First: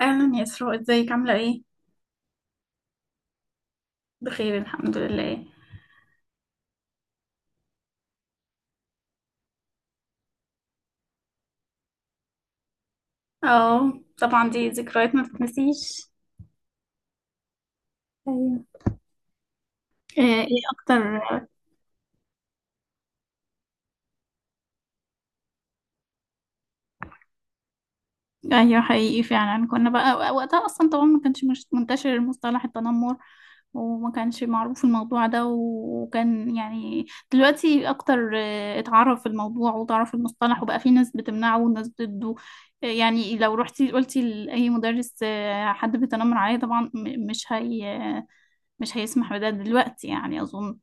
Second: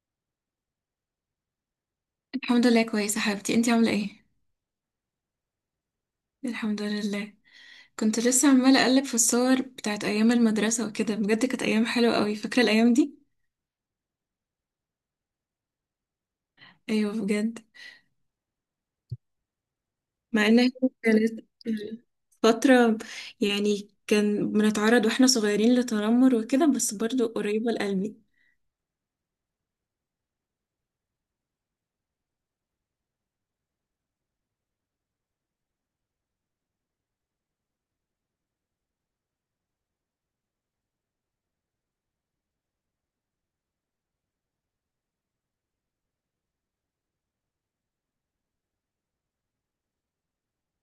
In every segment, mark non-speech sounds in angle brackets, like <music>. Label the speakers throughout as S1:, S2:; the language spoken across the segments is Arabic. S1: اهلا يا اسراء، ازيك عامله ايه؟
S2: الحمد لله كويسة حبيبتي، انتي عاملة ايه؟
S1: بخير، الحمد لله.
S2: الحمد لله. كنت لسه عمالة اقلب في الصور بتاعت ايام المدرسة وكده. بجد كانت ايام حلوة قوي. فاكرة الايام دي؟
S1: اه. طبعا دي ذكريات ما تتنسيش.
S2: ايوه بجد.
S1: ايوه. ايه
S2: مع ان
S1: إيه
S2: هي
S1: اكتر؟
S2: كانت فترة، يعني كان بنتعرض واحنا صغيرين لتنمر وكده، بس برضو قريبة لقلبي.
S1: ايوه، حقيقي. فعلا كنا بقى وقتها اصلا، طبعا ما كانش مش منتشر مصطلح التنمر، وما كانش معروف الموضوع ده. وكان يعني دلوقتي اكتر اتعرف الموضوع وتعرف المصطلح وبقى في ناس بتمنعه وناس ضده. يعني لو رحتي قلتي لأي مدرس حد بيتنمر عليه، طبعا مش هي مش هيسمح بده دلوقتي، يعني أظن.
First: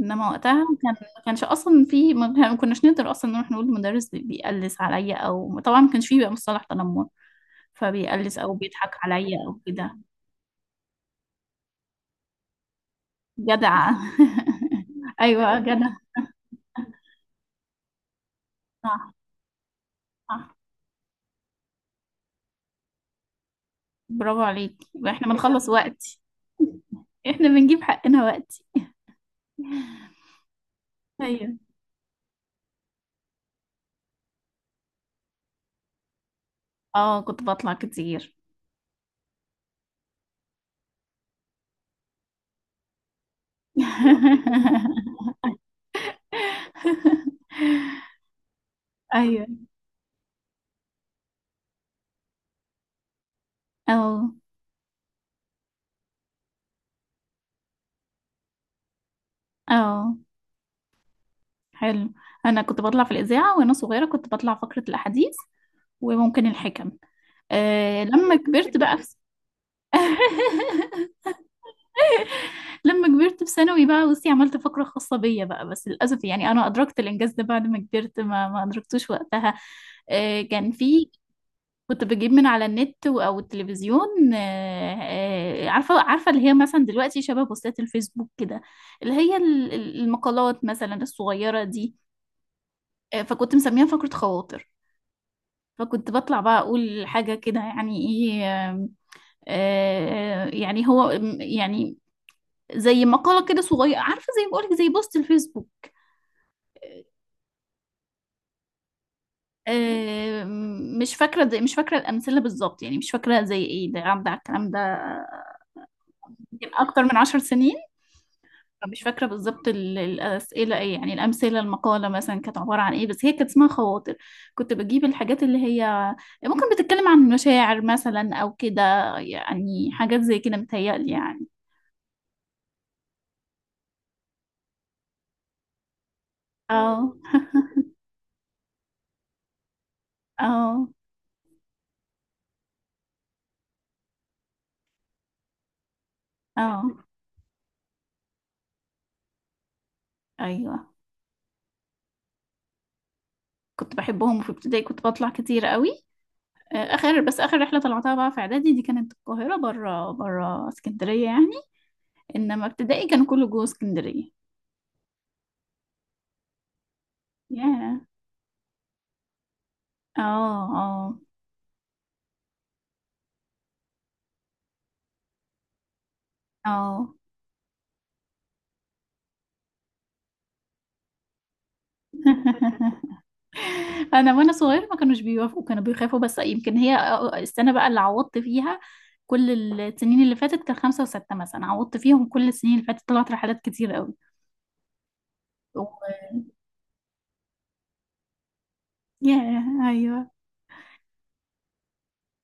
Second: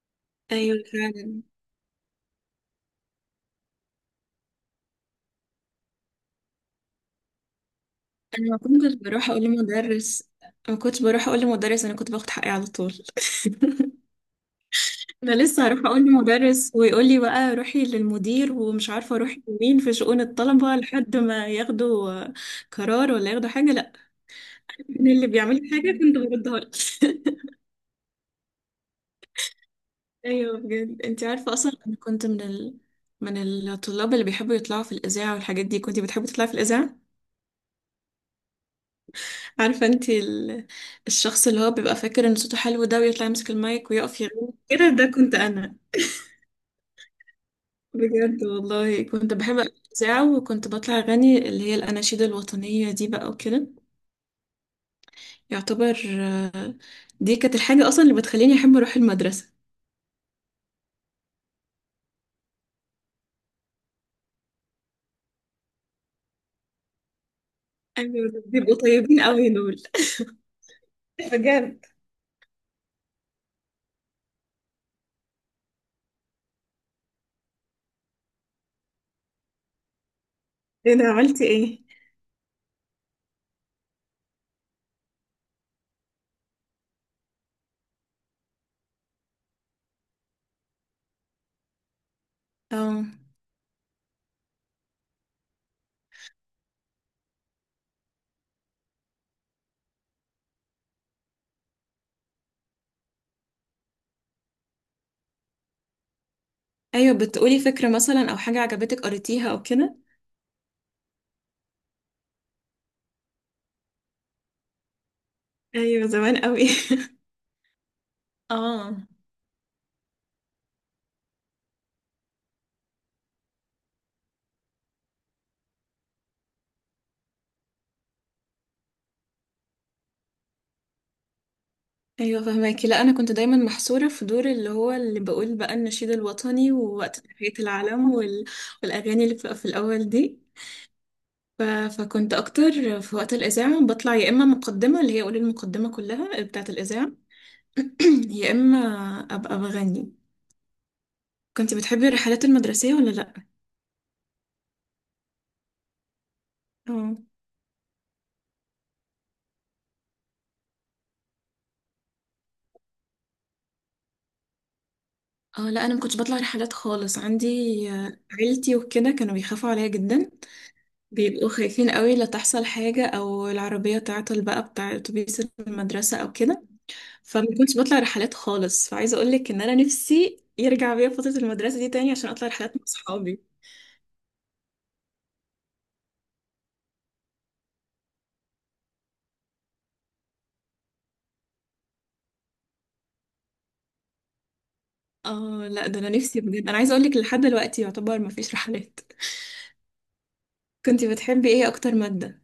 S1: إنما وقتها
S2: ايوه
S1: كان ما
S2: فعلا.
S1: كانش أصلا في ما كناش نقدر أصلا نروح نقول المدرس بيقلس عليا، أو طبعا ما كانش فيه بقى مصطلح تنمر، فبيقلس
S2: انا
S1: أو
S2: ما
S1: بيضحك
S2: كنتش بروح
S1: عليا
S2: اقول
S1: أو كده.
S2: لمدرس. ما كنتش بروح اقول لمدرس انا كنت باخد حقي على طول. <laughs>
S1: جدع. <laughs>
S2: انا
S1: أيوة
S2: لسه هروح
S1: جدع.
S2: اقول لمدرس ويقول لي بقى روحي للمدير، ومش
S1: صح،
S2: عارفه اروحي لمين في شؤون
S1: صح.
S2: الطلبه لحد ما ياخدوا قرار ولا ياخدوا حاجه، لا.
S1: برافو عليك.
S2: من اللي
S1: احنا
S2: بيعمل
S1: بنخلص
S2: لي حاجه كنت
S1: وقتي.
S2: بردها لك. <laughs>
S1: احنا بنجيب حقنا وقتي.
S2: ايوه بجد. انت عارفه
S1: ايوه.
S2: اصلا انا كنت من من الطلاب اللي بيحبوا يطلعوا في الاذاعه والحاجات دي. كنت بتحبي تطلعي في الاذاعه.
S1: اه، كنت بطلع كتير.
S2: عارفه انت الشخص اللي هو بيبقى فاكر ان صوته حلو ده، ويطلع يمسك المايك ويقف يغني كده؟ ده
S1: <laughs>
S2: كنت انا. بجد والله كنت
S1: ايوه.
S2: بحب الإذاعة، وكنت بطلع أغني اللي هي الأناشيد الوطنية دي بقى وكده.
S1: اه.
S2: يعتبر دي كانت الحاجة أصلا اللي بتخليني أحب أروح المدرسة.
S1: اه، حلو. انا كنت بطلع في الاذاعه وانا صغيره، كنت بطلع فقره الاحاديث وممكن الحكم. أه،
S2: أيوة
S1: لما
S2: دول بيبقوا
S1: كبرت بقى في...
S2: طيبين أوي دول.
S1: <laughs>
S2: <laughs> بجد.
S1: لما كبرت في ثانوي بقى، بصي عملت فقره خاصه بيا بقى، بس للاسف يعني انا ادركت الانجاز ده بعد ما كبرت، ما ادركتوش وقتها. أه، كان
S2: أنا
S1: في،
S2: عملتي إيه؟
S1: كنت بجيب من على النت او التلفزيون. أه، عارفه اللي هي مثلا دلوقتي شبه بوستات الفيسبوك كده، اللي هي المقالات مثلا الصغيره دي.
S2: أه.
S1: أه، فكنت مسميها فقره خواطر. فكنت بطلع بقى اقول حاجة كده، يعني ايه. يعني هو، يعني زي مقالة كده صغيرة، عارفة، زي ما بقولك، زي بوست الفيسبوك.
S2: أيوة بتقولي فكرة مثلا، أو حاجة عجبتك قريتيها أو كده.
S1: مش فاكرة، زي، مش فاكرة الأمثلة بالظبط، يعني مش فاكرة زي ايه ده عدى على الكلام ده.
S2: أيوة زمان أوي.
S1: يمكن أكتر من 10 سنين،
S2: <laughs> اه.
S1: فمش فاكرة بالظبط الأسئلة ايه يعني، الأمثلة المقالة مثلا كانت عبارة عن ايه، بس هي كانت اسمها خواطر. كنت بجيب الحاجات اللي هي ممكن بتتكلم عن مشاعر مثلا أو كده، يعني حاجات زي كده متهيألي يعني.
S2: ايوه فهماكي. لا، انا كنت دايما محصوره في دور اللي هو اللي بقول بقى النشيد الوطني
S1: اه.
S2: ووقت تحيه العلم والاغاني اللي بتبقى في الاول دي.
S1: اه.
S2: ف... فكنت اكتر في وقت الاذاعه بطلع يا اما مقدمه، اللي هي اقول المقدمه كلها بتاعه
S1: اه.
S2: الاذاعه، <clears throat> يا اما ابقى بغني.
S1: ايوه،
S2: كنت بتحبي الرحلات المدرسيه ولا لا؟
S1: كنت بحبهم، وفي ابتدائي كنت بطلع كتير قوي.
S2: اه
S1: اخر، بس اخر رحله طلعتها بقى في اعدادي دي كانت القاهره، بره بره اسكندريه يعني. انما ابتدائي كان كله جوه اسكندريه.
S2: اه. لا، انا ما كنتش بطلع رحلات خالص. عندي
S1: ياه.
S2: عيلتي وكده كانوا بيخافوا عليا
S1: اه.
S2: جدا.
S1: اه.
S2: بيبقوا خايفين قوي لا تحصل حاجه، او العربيه تعطل بقى بتاع اتوبيس المدرسه او كده.
S1: اه.
S2: فما كنتش بطلع رحلات خالص. فعايزه اقول لك ان انا نفسي يرجع بيا فتره المدرسه دي تاني عشان اطلع رحلات مع
S1: <laughs>
S2: اصحابي.
S1: انا وانا صغير ما كانوش بيوافقوا، كانوا بيخافوا. بس يمكن هي، السنه بقى اللي عوضت فيها كل السنين اللي فاتت، كان خمسة وستة مثلا، عوضت فيهم كل السنين اللي فاتت، طلعت رحلات كتير قوي.
S2: اه
S1: و...
S2: لا ده انا نفسي بجد. انا عايزه اقول لك، لحد دلوقتي يعتبر ما فيش رحلات.
S1: ياه. ايوه.
S2: كنت بتحبي ايه اكتر ماده؟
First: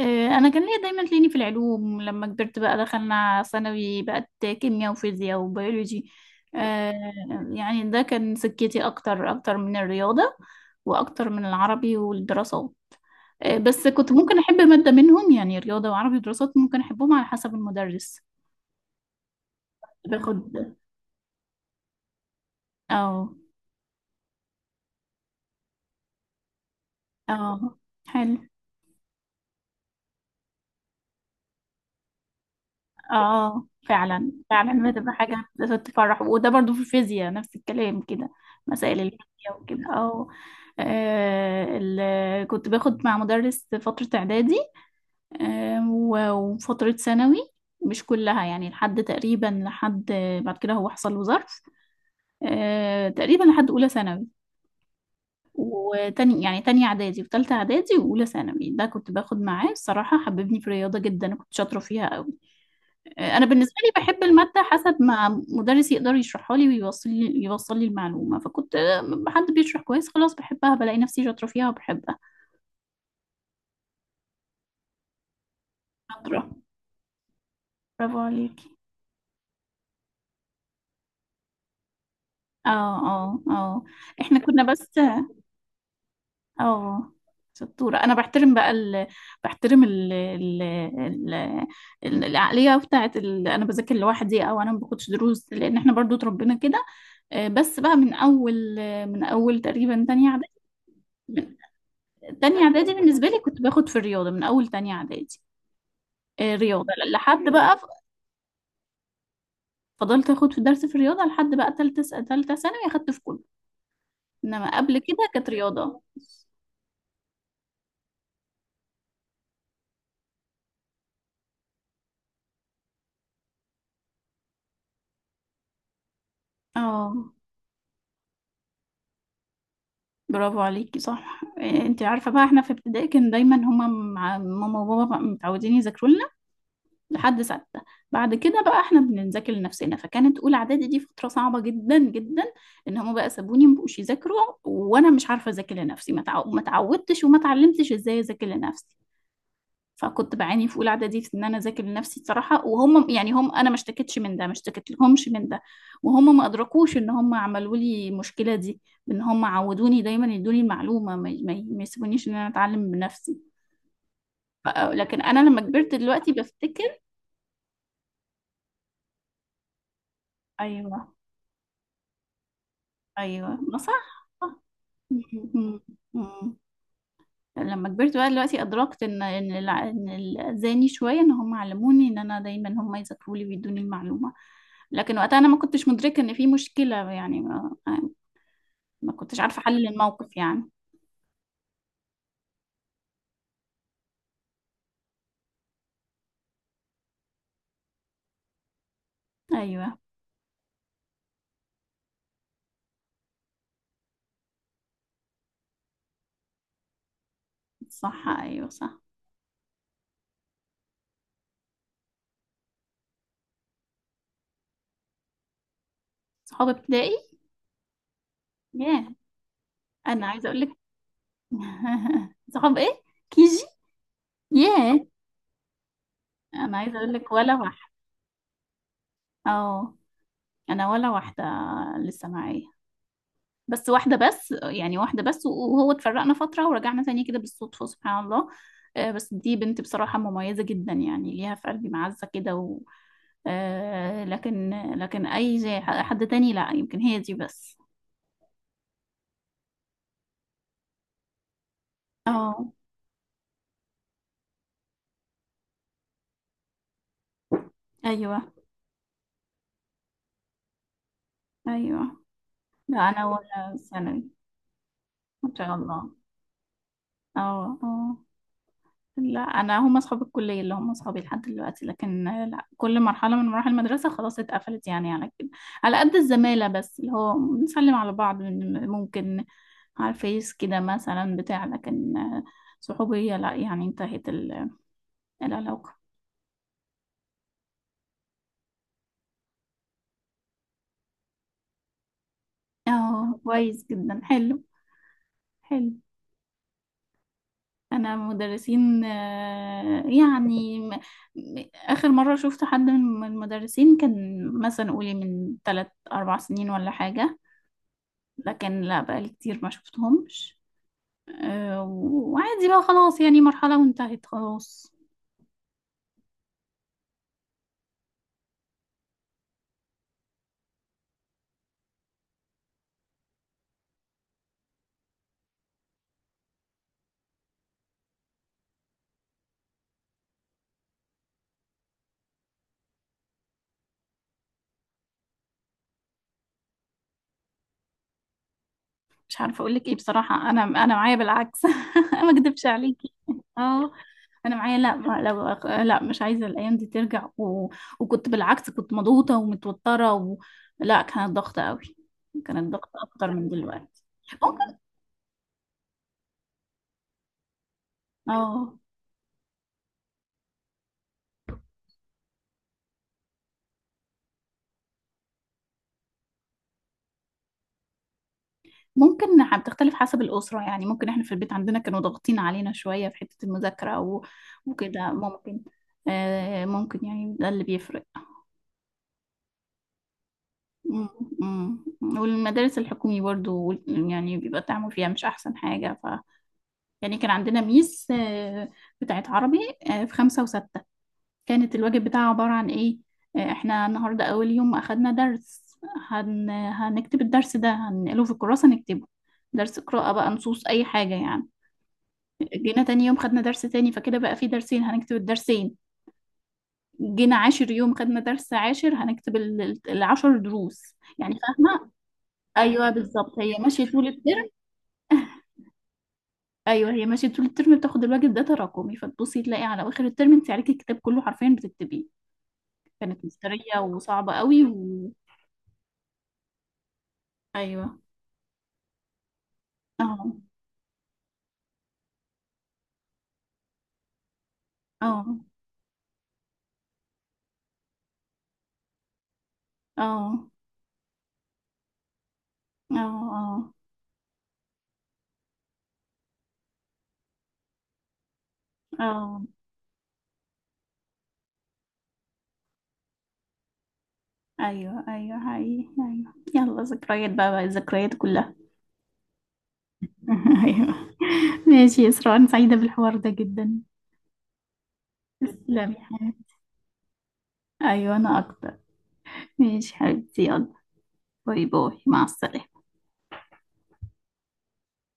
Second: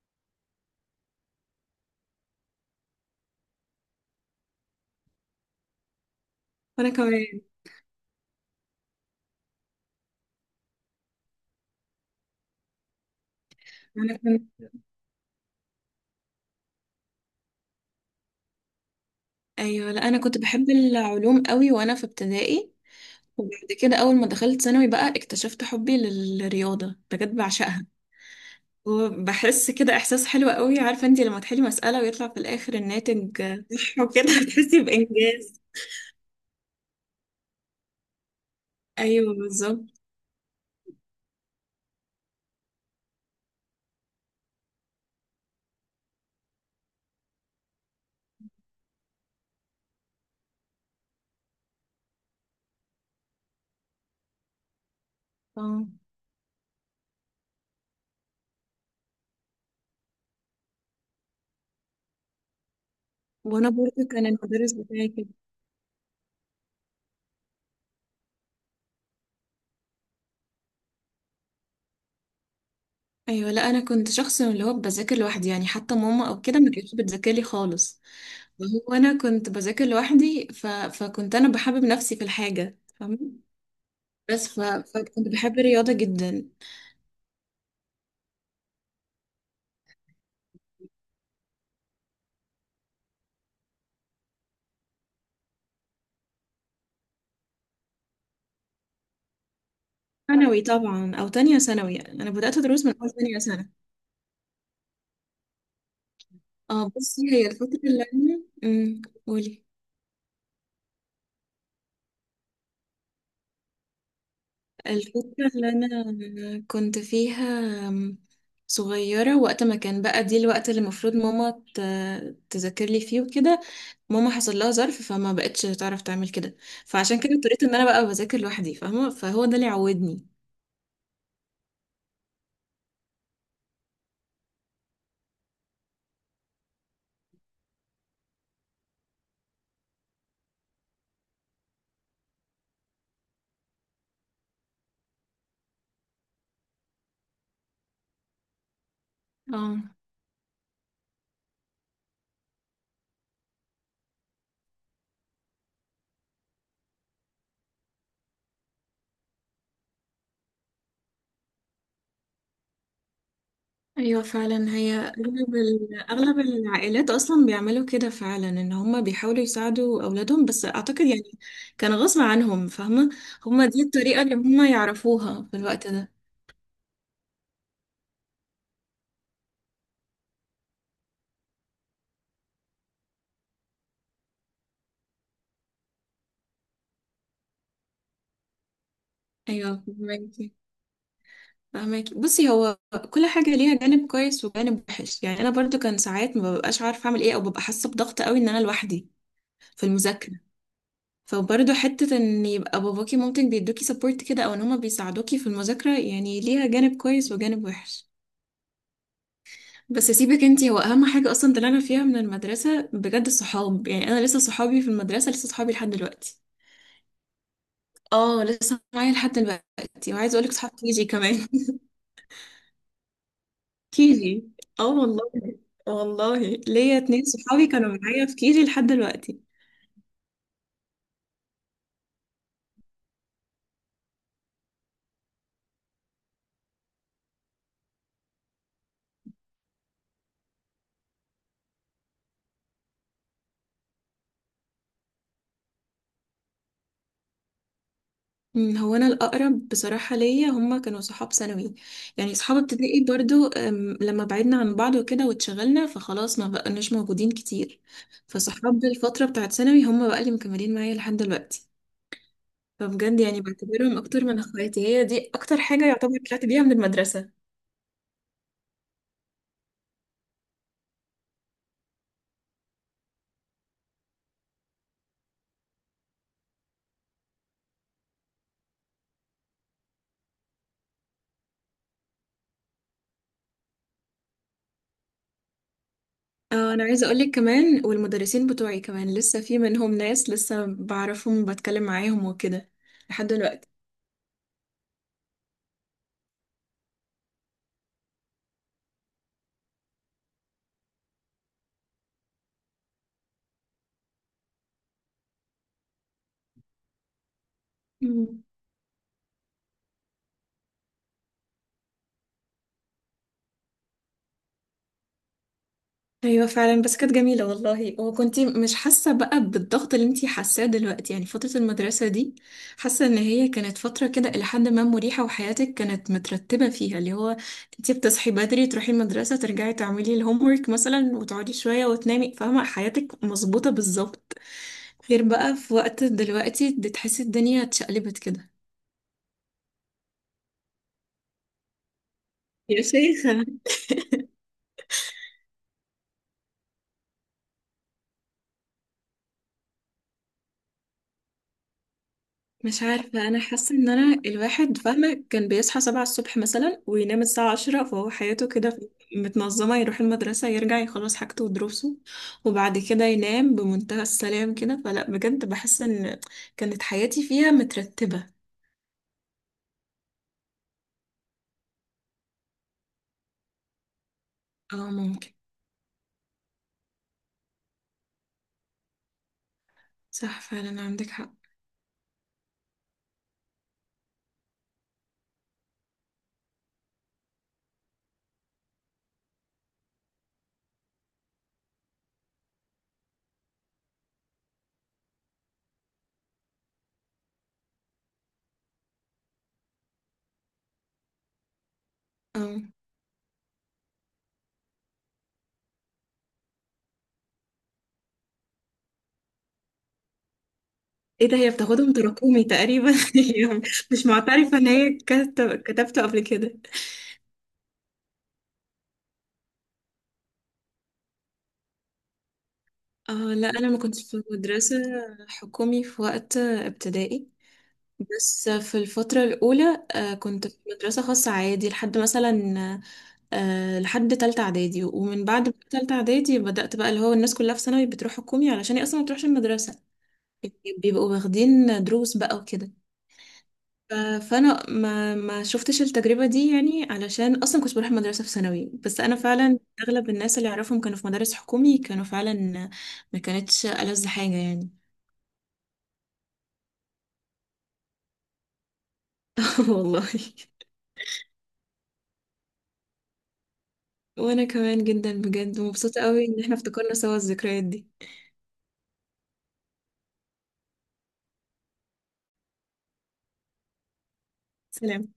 S1: انا كان ليا دايما، تلاقيني في العلوم. لما كبرت بقى دخلنا ثانوي، بقت كيمياء وفيزياء وبيولوجي.
S2: وانا
S1: آه،
S2: كمان.
S1: يعني ده كان سكتي اكتر، اكتر من الرياضة واكتر من العربي والدراسات. بس كنت
S2: انا
S1: ممكن احب
S2: كنت
S1: مادة منهم يعني، رياضة وعربي ودراسات ممكن احبهم على حسب المدرس.
S2: ايوه لا انا كنت
S1: باخد.
S2: بحب العلوم قوي وانا في ابتدائي.
S1: اه.
S2: وبعد كده اول ما دخلت ثانوي بقى اكتشفت حبي للرياضه. بجد
S1: اه،
S2: بعشقها.
S1: حلو.
S2: وبحس كده احساس حلو قوي. عارفه انت لما تحلي مساله ويطلع في الاخر الناتج؟
S1: اه،
S2: صح
S1: فعلا
S2: وكده. <laughs> بتحسي
S1: فعلا بتبقى حاجة
S2: بانجاز.
S1: تفرح، وده برضو في الفيزياء نفس الكلام كده، مسائل
S2: ايوه
S1: الفيزياء وكده.
S2: بالظبط.
S1: أو كنت باخد مع مدرس فترة إعدادي، وفترة ثانوي، مش كلها يعني، لحد تقريبا، لحد بعد كده هو حصل له ظرف. آه، تقريبا لحد أولى ثانوي.
S2: اه
S1: وتاني يعني تانية إعدادي وتالتة إعدادي وأولى ثانوي، ده كنت باخد معاه. الصراحة حببني في الرياضة جدا، أنا كنت شاطرة فيها أوي. انا
S2: وانا
S1: بالنسبه لي
S2: برضه
S1: بحب
S2: كان
S1: الماده
S2: المدرس
S1: حسب
S2: بتاعي
S1: ما
S2: كده.
S1: مدرس يقدر يشرحها لي، ويوصل لي يوصل لي المعلومه. فكنت، حد بيشرح كويس، خلاص بحبها، بلاقي نفسي شاطره فيها وبحبها.
S2: ايوه لا انا كنت شخص من اللي هو بذاكر لوحدي. يعني حتى ماما
S1: شاطره.
S2: او كده ما كانتش بتذاكر لي خالص.
S1: برافو عليكي.
S2: وهو انا كنت بذاكر لوحدي فكنت انا بحبب نفسي في
S1: اه.
S2: الحاجه، فاهمه.
S1: اه. اه. احنا كنا بس.
S2: فكنت بحب الرياضه جدا.
S1: اه، شطوره. انا بحترم بقى ال... بحترم ال... ال... ال... العقليه بتاعت ال... انا بذاكر لوحدي، او انا ما باخدش دروس، لان احنا برضو اتربينا كده. بس بقى من اول تقريبا تانية اعدادي،
S2: ثانوي طبعا، او تانية ثانوي. يعني انا بدات
S1: تانية
S2: ادرس
S1: اعدادي.
S2: من اول
S1: بالنسبة
S2: تانية
S1: لي كنت
S2: سنه.
S1: باخد في الرياضة من اول تانية اعدادي. رياضة
S2: اه بصي،
S1: لحد
S2: هي
S1: بقى.
S2: الفتره اللي انا قولي.
S1: فضلت اخد في درس في الرياضة لحد بقى تالتة ثانوي اخدت في كله، انما قبل كده
S2: الفترة
S1: كانت
S2: اللي
S1: رياضة.
S2: أنا كنت فيها صغيرة، وقت ما كان بقى دي الوقت اللي المفروض ماما تذاكر لي فيه وكده، ماما حصل لها ظرف فما بقتش تعرف تعمل كده.
S1: اه،
S2: فعشان كده اضطريت ان انا بقى بذاكر لوحدي، فاهمة؟ فهو ده اللي عودني.
S1: برافو عليكي. صح. إيه، انت عارفه بقى احنا في ابتدائي كان دايما هما مع ماما وبابا بقى متعودين يذاكروا لنا لحد سته. بعد كده بقى احنا بنذاكر لنفسنا. فكانت اولى اعدادي دي فتره صعبه جدا جدا، ان هما بقى سابوني مبقوش يذاكروا وانا مش عارفه اذاكر لنفسي، ما اتعودتش وما اتعلمتش ازاي اذاكر لنفسي.
S2: اه
S1: فكنت بعاني في اولى اعدادي في ان انا اذاكر لنفسي بصراحه. وهم يعني هم، انا ما اشتكيتش من ده، ما اشتكيت لهمش من ده، وهم ما ادركوش ان هم عملوا لي المشكله دي، بان هم عودوني دايما يدوني المعلومه، ما ما يسيبونيش ان انا اتعلم بنفسي.
S2: ايوه فعلا. هي
S1: لكن انا
S2: اغلب
S1: لما كبرت دلوقتي
S2: اغلب
S1: بفتكر.
S2: العائلات اصلا بيعملوا كده فعلا. ان هم بيحاولوا يساعدوا اولادهم، بس اعتقد
S1: ايوه.
S2: يعني كان غصب عنهم، فاهمة؟
S1: ايوه
S2: هم
S1: ما
S2: دي الطريقة
S1: صح،
S2: اللي
S1: صح.
S2: هم
S1: م-
S2: يعرفوها في
S1: م-
S2: الوقت ده.
S1: م- لما كبرت بقى دلوقتي ادركت ان اذاني شويه، ان هم علموني ان انا دايما هم يذاكروا لي ويدوني المعلومه. لكن وقتها انا ما كنتش مدركه ان في مشكله يعني، ما، ما كنتش عارفه
S2: ايوه
S1: احلل الموقف
S2: فهمك.
S1: يعني.
S2: فهماكي بصي، هو كل حاجة ليها جانب كويس وجانب وحش. يعني أنا برضو كان ساعات ما ببقاش عارفة أعمل إيه، أو ببقى حاسة بضغط قوي إن أنا لوحدي في
S1: ايوه،
S2: المذاكرة. فبرضو حتة إن يبقى باباكي مامتك بيدوكي سبورت كده، أو إن هما بيساعدوكي في المذاكرة، يعني ليها جانب كويس وجانب وحش.
S1: صح. ايوه، صح.
S2: بس سيبك انتي، هو أهم حاجة أصلا طلعنا فيها من المدرسة بجد الصحاب. يعني أنا لسه صحابي في المدرسة، لسه صحابي لحد دلوقتي.
S1: صحاب ابتدائي.
S2: اه لسه معايا
S1: ياه،
S2: لحد دلوقتي.
S1: انا
S2: وعايزة
S1: عايزه
S2: أقولك
S1: اقول لك.
S2: صحاب كيجي كمان.
S1: <laughs> صحاب ايه؟ كيجي.
S2: كيجي اه
S1: ياه،
S2: والله. والله
S1: انا عايزه
S2: ليا
S1: اقول
S2: اتنين
S1: لك ولا
S2: صحابي كانوا
S1: واحده.
S2: معايا في كيجي لحد دلوقتي.
S1: اه. انا ولا واحده لسه معايا، بس واحدة بس، يعني واحدة بس. وهو اتفرقنا فترة ورجعنا تاني كده بالصدفة، سبحان الله. بس دي بنت بصراحة مميزة جدا، يعني ليها في قلبي معزة كده. و... لكن، لكن أي زي حد تاني لا يمكن، هي دي بس.
S2: هو انا الاقرب بصراحه ليا هما كانوا صحاب ثانوي. يعني صحاب
S1: اه.
S2: ابتدائي برضو لما بعدنا عن بعض وكده واتشغلنا فخلاص ما بقناش موجودين كتير.
S1: أيوه.
S2: فصحاب الفتره بتاعت ثانوي هما بقى اللي مكملين معايا لحد دلوقتي.
S1: أيوه. لا،
S2: فبجد
S1: أنا
S2: يعني
S1: ولا
S2: بعتبرهم اكتر
S1: ثانوي.
S2: من اخواتي. هي دي
S1: ما
S2: اكتر
S1: شاء
S2: حاجه
S1: الله.
S2: يعتبر طلعت بيها من المدرسه.
S1: اه. اه. لا، انا هم اصحاب الكليه اللي هم اصحابي لحد دلوقتي، لكن لا، كل مرحله من مراحل المدرسه خلاص اتقفلت يعني، على كده، على قد الزماله بس اللي هو بنسلم على بعض ممكن على الفيس كده مثلا بتاع، لكن صحوبيه لا، يعني انتهت العلاقه.
S2: اه انا عايزه اقولك كمان، والمدرسين بتوعي كمان لسه في منهم ناس لسه بعرفهم وبتكلم معاهم وكده لحد
S1: اه،
S2: دلوقتي.
S1: كويس جدا، حلو. حلو. انا مدرسين، يعني اخر مره شفت حد من المدرسين كان مثلا قولي من ثلاث اربع سنين ولا حاجه، لكن لا، بقالي كتير ما شفتهمش. وعادي بقى خلاص، يعني مرحلة وانتهت خلاص.
S2: ايوه فعلا. بس كانت جميله والله، وكنتي مش حاسه بقى بالضغط اللي انتي حاساه دلوقتي، يعني فتره المدرسه دي. حاسه ان هي كانت فتره كده الى حد ما مريحه، وحياتك كانت مترتبه فيها، اللي هو انتي بتصحي بدري تروحي المدرسه، ترجعي تعملي الهوم ورك مثلا، وتقعدي شويه وتنامي، فاهمه؟ حياتك مظبوطه بالظبط. غير بقى في وقت دلوقتي بتحسي الدنيا اتشقلبت كده.
S1: مش عارفة اقول لك ايه بصراحة، انا معايا بالعكس. <laughs> ما اكدبش
S2: يا
S1: عليكي.
S2: شيخة
S1: اه. انا معايا، لا، لا، مش عايزة الايام دي ترجع. و... وكنت بالعكس، كنت مضغوطة ومتوترة. و... لا، كانت ضغطة قوي، كانت
S2: مش
S1: ضغطة
S2: عارفة.
S1: اكتر
S2: أنا
S1: من
S2: حاسة إن
S1: دلوقتي.
S2: أنا
S1: ممكن.
S2: الواحد، فاهمة، كان بيصحى سبعة الصبح مثلا وينام الساعة عشرة، فهو حياته
S1: اه،
S2: كده متنظمة. يروح المدرسة يرجع يخلص حاجته ودروسه، وبعد كده ينام بمنتهى السلام كده. فلا بجد بحس إن كانت حياتي فيها مترتبة.
S1: ممكن. بتختلف حسب الأسرة، يعني ممكن احنا في البيت عندنا كانوا ضاغطين علينا شوية في حتة المذاكرة
S2: اه
S1: وكده
S2: ممكن.
S1: ممكن. ممكن يعني ده اللي بيفرق.
S2: صح فعلا
S1: مم،
S2: عندك حق.
S1: مم. والمدارس الحكومي برضو، يعني بيبقى التعامل فيها مش أحسن حاجة. ف يعني كان عندنا ميس بتاعت عربي في خمسة وستة، كانت الواجب بتاعها عبارة عن إيه؟ احنا النهاردة أول يوم أخدنا درس، هنكتب الدرس ده، هنقله في الكراسة نكتبه. درس قراءة بقى، نصوص، أي حاجة يعني.
S2: اه.
S1: جينا تاني يوم خدنا درس تاني، فكده بقى في درسين هنكتب الدرسين. جينا عاشر يوم خدنا درس عاشر، هنكتب العشر دروس
S2: ايه
S1: يعني،
S2: ده، هي
S1: فاهمة؟
S2: بتاخدهم تراكمي
S1: أيوه
S2: تقريبا. <laughs>
S1: بالظبط،
S2: هي
S1: هي ماشية
S2: مش
S1: طول الترم.
S2: معترفة ان هي كتبته قبل كده.
S1: أيوه، هي ماشية طول الترم، بتاخد الواجب ده تراكمي، فتبصي تلاقي على آخر الترم أنت عليكي الكتاب كله حرفيا بتكتبيه.
S2: اه
S1: كانت
S2: لا انا ما
S1: مسترية
S2: كنتش في
S1: وصعبة قوي.
S2: مدرسة
S1: و...
S2: حكومي في وقت ابتدائي.
S1: أيوه.
S2: بس في الفترة الأولى
S1: أه.
S2: كنت في مدرسة خاصة عادي لحد مثلا لحد تالتة إعدادي. ومن
S1: أه.
S2: بعد تالتة إعدادي بدأت بقى اللي هو الناس كلها في ثانوي بتروح حكومي، علشان هي أصلا ما بتروحش المدرسة،
S1: أه.
S2: يعني بيبقوا واخدين دروس بقى وكده.
S1: أه. أه.
S2: ف- فأنا ما شفتش التجربة دي، يعني علشان أصلا كنت بروح المدرسة في ثانوي. بس أنا
S1: أه.
S2: فعلا أغلب الناس اللي أعرفهم كانوا في مدارس حكومي، كانوا فعلا ما كانتش ألذ حاجة يعني.
S1: أيوه. أيوه، حقيقي. أيوه، يلا، ذكريات بقى، الذكريات كلها.
S2: <laughs> والله.
S1: <laughs> أيوه. ماشي يا إسراء، أنا سعيدة بالحوار ده جدا.
S2: وانا كمان جدا. بجد
S1: تسلمي يا
S2: مبسوطة قوي ان
S1: حبيبتي.
S2: احنا افتكرنا سوا الذكريات دي.
S1: أيوة، أنا أكتر. ماشي حبيبتي، يلا، باي باي، مع السلامة.
S2: سلام.